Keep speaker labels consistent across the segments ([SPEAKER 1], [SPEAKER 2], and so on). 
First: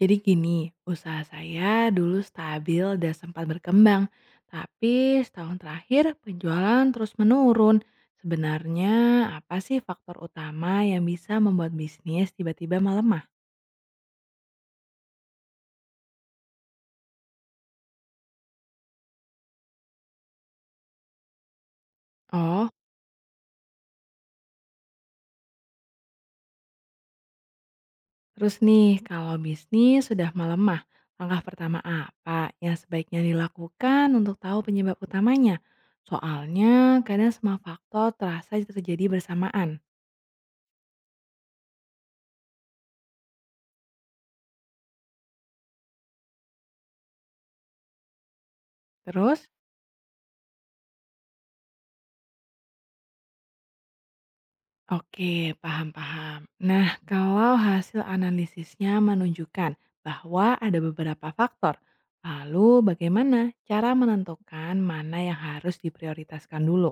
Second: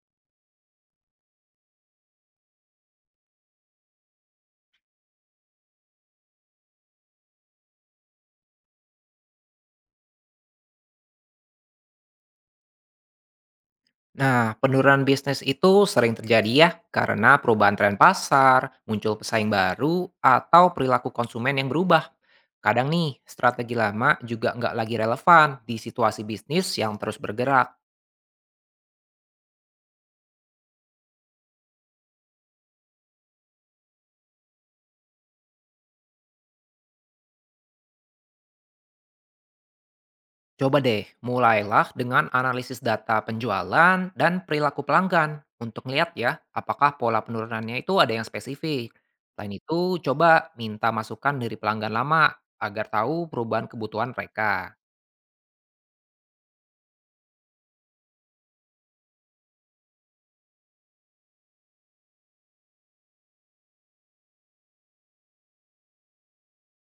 [SPEAKER 1] Jadi gini, usaha saya dulu stabil dan sempat berkembang, tapi setahun terakhir penjualan terus menurun. Sebenarnya apa sih faktor utama yang bisa membuat bisnis tiba-tiba melemah?
[SPEAKER 2] Nah, penurunan bisnis itu sering terjadi ya karena perubahan tren pasar, muncul pesaing baru, atau perilaku konsumen yang berubah.
[SPEAKER 1] Oh,
[SPEAKER 2] Kadang nih, strategi lama juga nggak lagi relevan di situasi bisnis yang terus bergerak.
[SPEAKER 1] terus nih kalau bisnis sudah melemah, langkah pertama apa yang sebaiknya dilakukan untuk tahu penyebab utamanya? Soalnya kadang semua faktor terasa terjadi bersamaan.
[SPEAKER 2] Coba deh, mulailah dengan analisis data penjualan dan perilaku pelanggan untuk melihat ya apakah pola penurunannya itu ada yang spesifik.
[SPEAKER 1] Terus?
[SPEAKER 2] Selain itu, coba minta masukan dari pelanggan lama agar tahu perubahan kebutuhan mereka.
[SPEAKER 1] Oke, paham-paham. Nah, kalau hasil analisisnya menunjukkan bahwa ada beberapa faktor, lalu bagaimana cara menentukan mana yang harus diprioritaskan dulu?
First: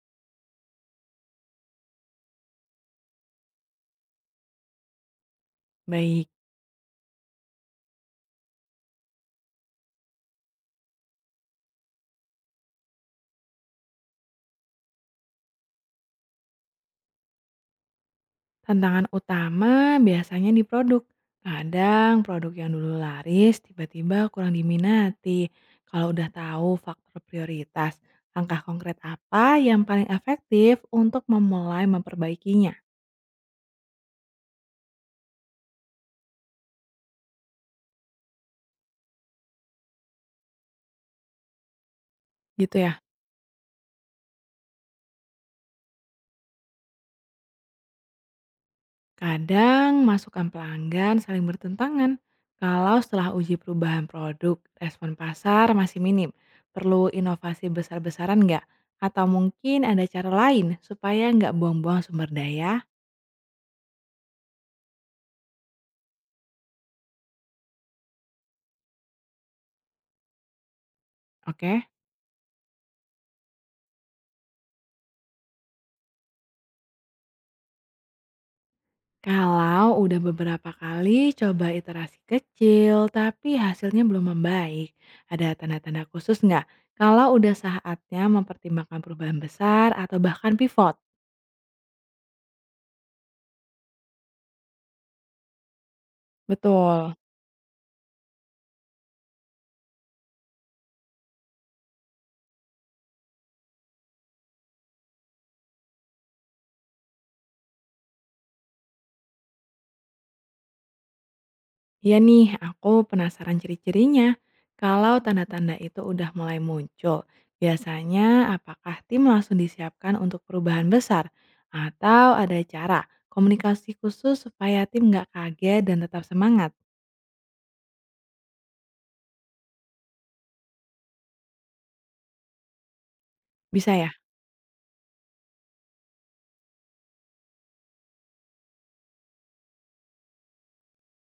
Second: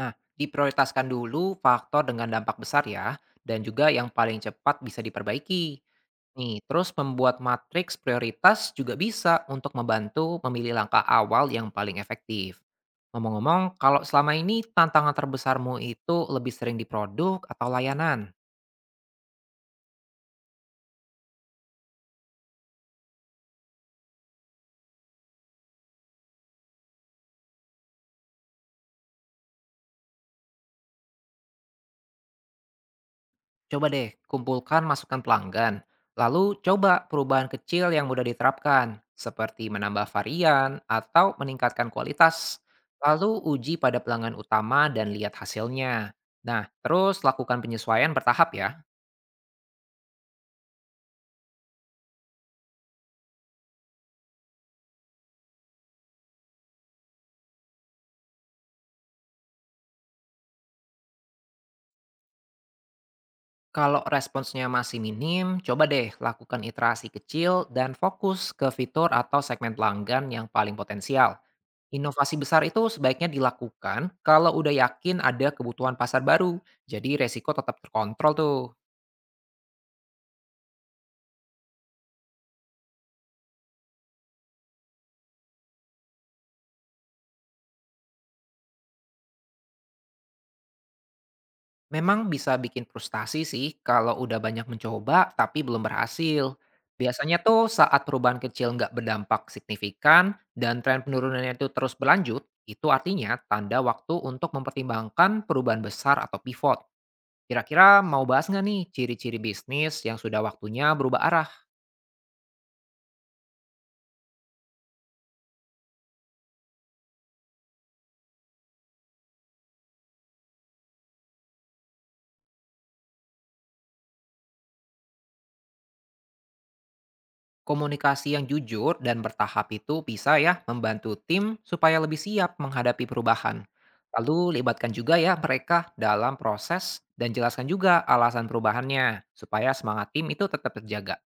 [SPEAKER 2] Nah, diprioritaskan dulu faktor dengan dampak besar ya, dan juga yang paling cepat bisa diperbaiki.
[SPEAKER 1] Baik,
[SPEAKER 2] Nih, terus membuat matriks prioritas juga bisa untuk membantu memilih langkah awal yang paling efektif. Ngomong-ngomong, kalau selama ini tantangan terbesarmu itu lebih sering di produk atau layanan?
[SPEAKER 1] tantangan utama biasanya di produk. Kadang produk yang dulu laris tiba-tiba kurang diminati. Kalau udah tahu faktor prioritas, langkah konkret apa yang paling efektif untuk memulai memperbaikinya?
[SPEAKER 2] Coba deh kumpulkan masukan pelanggan, lalu coba perubahan kecil yang mudah diterapkan, seperti menambah varian atau meningkatkan kualitas.
[SPEAKER 1] Gitu ya.
[SPEAKER 2] Lalu uji pada pelanggan utama dan lihat hasilnya. Nah, terus lakukan penyesuaian bertahap ya.
[SPEAKER 1] Kadang masukan pelanggan saling bertentangan. Kalau setelah uji perubahan produk, respon pasar masih minim. Perlu inovasi besar-besaran nggak? Atau mungkin ada cara lain supaya nggak buang-buang sumber daya?
[SPEAKER 2] Kalau responsnya masih minim, coba deh lakukan iterasi kecil dan fokus ke fitur atau segmen pelanggan yang paling potensial.
[SPEAKER 1] Oke.
[SPEAKER 2] Inovasi besar itu sebaiknya dilakukan kalau udah yakin ada kebutuhan pasar baru, jadi resiko tetap terkontrol tuh.
[SPEAKER 1] Kalau udah beberapa kali coba iterasi kecil tapi hasilnya belum membaik, ada tanda-tanda khusus nggak? Kalau udah saatnya mempertimbangkan perubahan besar atau bahkan pivot?
[SPEAKER 2] Memang bisa bikin frustasi sih kalau udah banyak mencoba tapi belum berhasil.
[SPEAKER 1] Betul.
[SPEAKER 2] Biasanya tuh saat perubahan kecil nggak berdampak signifikan dan tren penurunannya itu terus berlanjut, itu artinya tanda waktu untuk mempertimbangkan perubahan besar atau pivot. Kira-kira mau bahas nggak nih ciri-ciri bisnis yang sudah waktunya berubah arah?
[SPEAKER 1] Iya nih, aku penasaran ciri-cirinya. Kalau tanda-tanda itu udah mulai muncul, biasanya apakah tim langsung disiapkan untuk perubahan besar? Atau ada cara komunikasi khusus supaya tim nggak kaget dan tetap semangat?
[SPEAKER 2] Komunikasi yang jujur dan bertahap itu bisa ya membantu tim supaya lebih siap menghadapi perubahan.
[SPEAKER 1] Bisa ya?
[SPEAKER 2] Lalu libatkan juga ya mereka dalam proses dan jelaskan juga alasan perubahannya supaya semangat tim itu tetap terjaga.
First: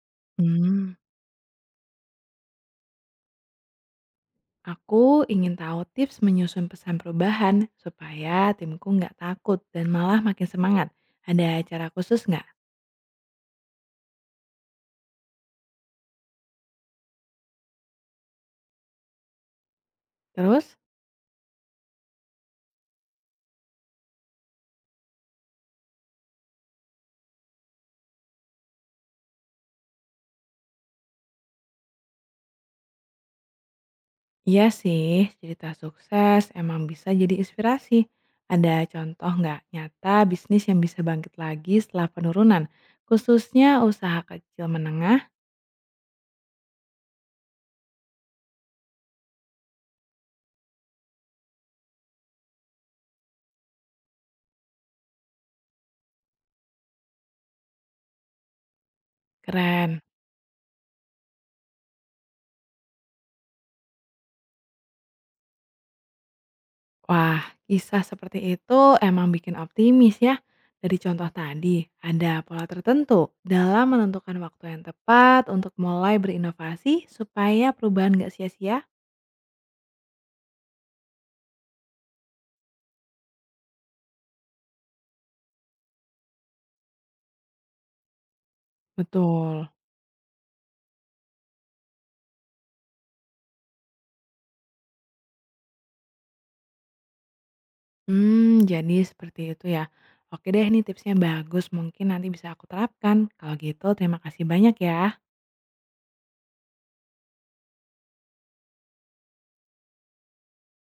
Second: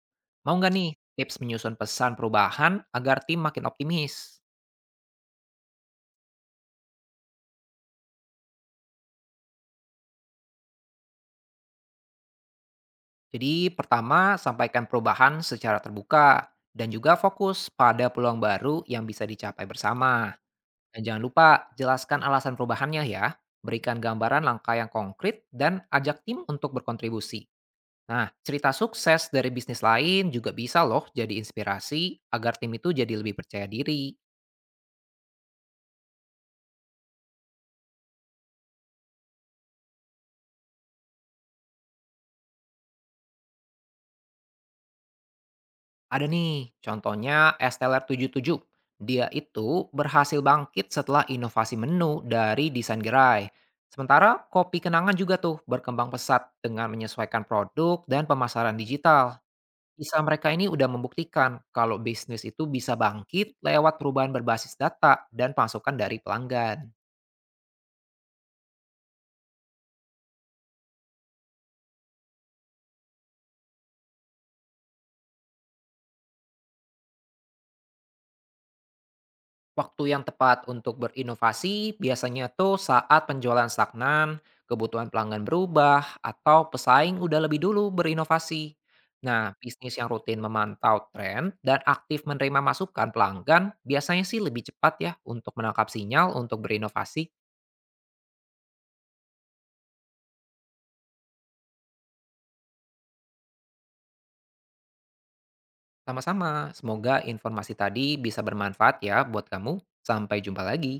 [SPEAKER 2] Mau nggak nih
[SPEAKER 1] Hmm,
[SPEAKER 2] tips menyusun pesan perubahan agar tim makin optimis?
[SPEAKER 1] aku ingin tahu tips menyusun pesan perubahan supaya timku nggak takut dan malah makin semangat. Ada cara khusus nggak?
[SPEAKER 2] Jadi pertama sampaikan perubahan secara terbuka dan juga fokus pada peluang baru yang bisa dicapai bersama.
[SPEAKER 1] Terus?
[SPEAKER 2] Dan jangan lupa jelaskan alasan perubahannya ya. Berikan gambaran langkah yang konkret dan ajak tim untuk berkontribusi. Nah, cerita sukses dari bisnis lain juga bisa loh jadi inspirasi agar tim itu jadi lebih percaya diri.
[SPEAKER 1] Iya sih, cerita sukses emang bisa jadi inspirasi. Ada contoh nggak nyata bisnis yang bisa bangkit lagi setelah penurunan, khususnya usaha kecil menengah?
[SPEAKER 2] Ada nih, contohnya Esteller tujuh. Puluh tujuh. Dia itu berhasil bangkit setelah inovasi menu dari desain gerai. Sementara kopi kenangan juga tuh berkembang pesat dengan menyesuaikan produk dan pemasaran digital.
[SPEAKER 1] Keren.
[SPEAKER 2] Kisah mereka ini udah membuktikan kalau bisnis itu bisa bangkit lewat perubahan berbasis data dan masukan dari pelanggan.
[SPEAKER 1] Wah, kisah seperti itu emang bikin optimis ya. Dari contoh tadi, ada pola tertentu dalam menentukan waktu yang tepat untuk mulai berinovasi supaya perubahan nggak sia-sia?
[SPEAKER 2] Waktu yang tepat untuk berinovasi biasanya tuh saat penjualan stagnan, kebutuhan pelanggan berubah, atau pesaing udah lebih dulu berinovasi. Nah,
[SPEAKER 1] Betul.
[SPEAKER 2] bisnis yang rutin memantau tren dan aktif menerima masukan pelanggan biasanya sih lebih cepat ya untuk menangkap sinyal untuk berinovasi.
[SPEAKER 1] Hmm, jadi seperti itu ya. Oke deh, ini tipsnya bagus, mungkin nanti bisa aku terapkan. Kalau gitu terima kasih banyak ya.
[SPEAKER 2] Sama-sama, semoga informasi tadi bisa bermanfaat ya buat kamu. Sampai jumpa lagi.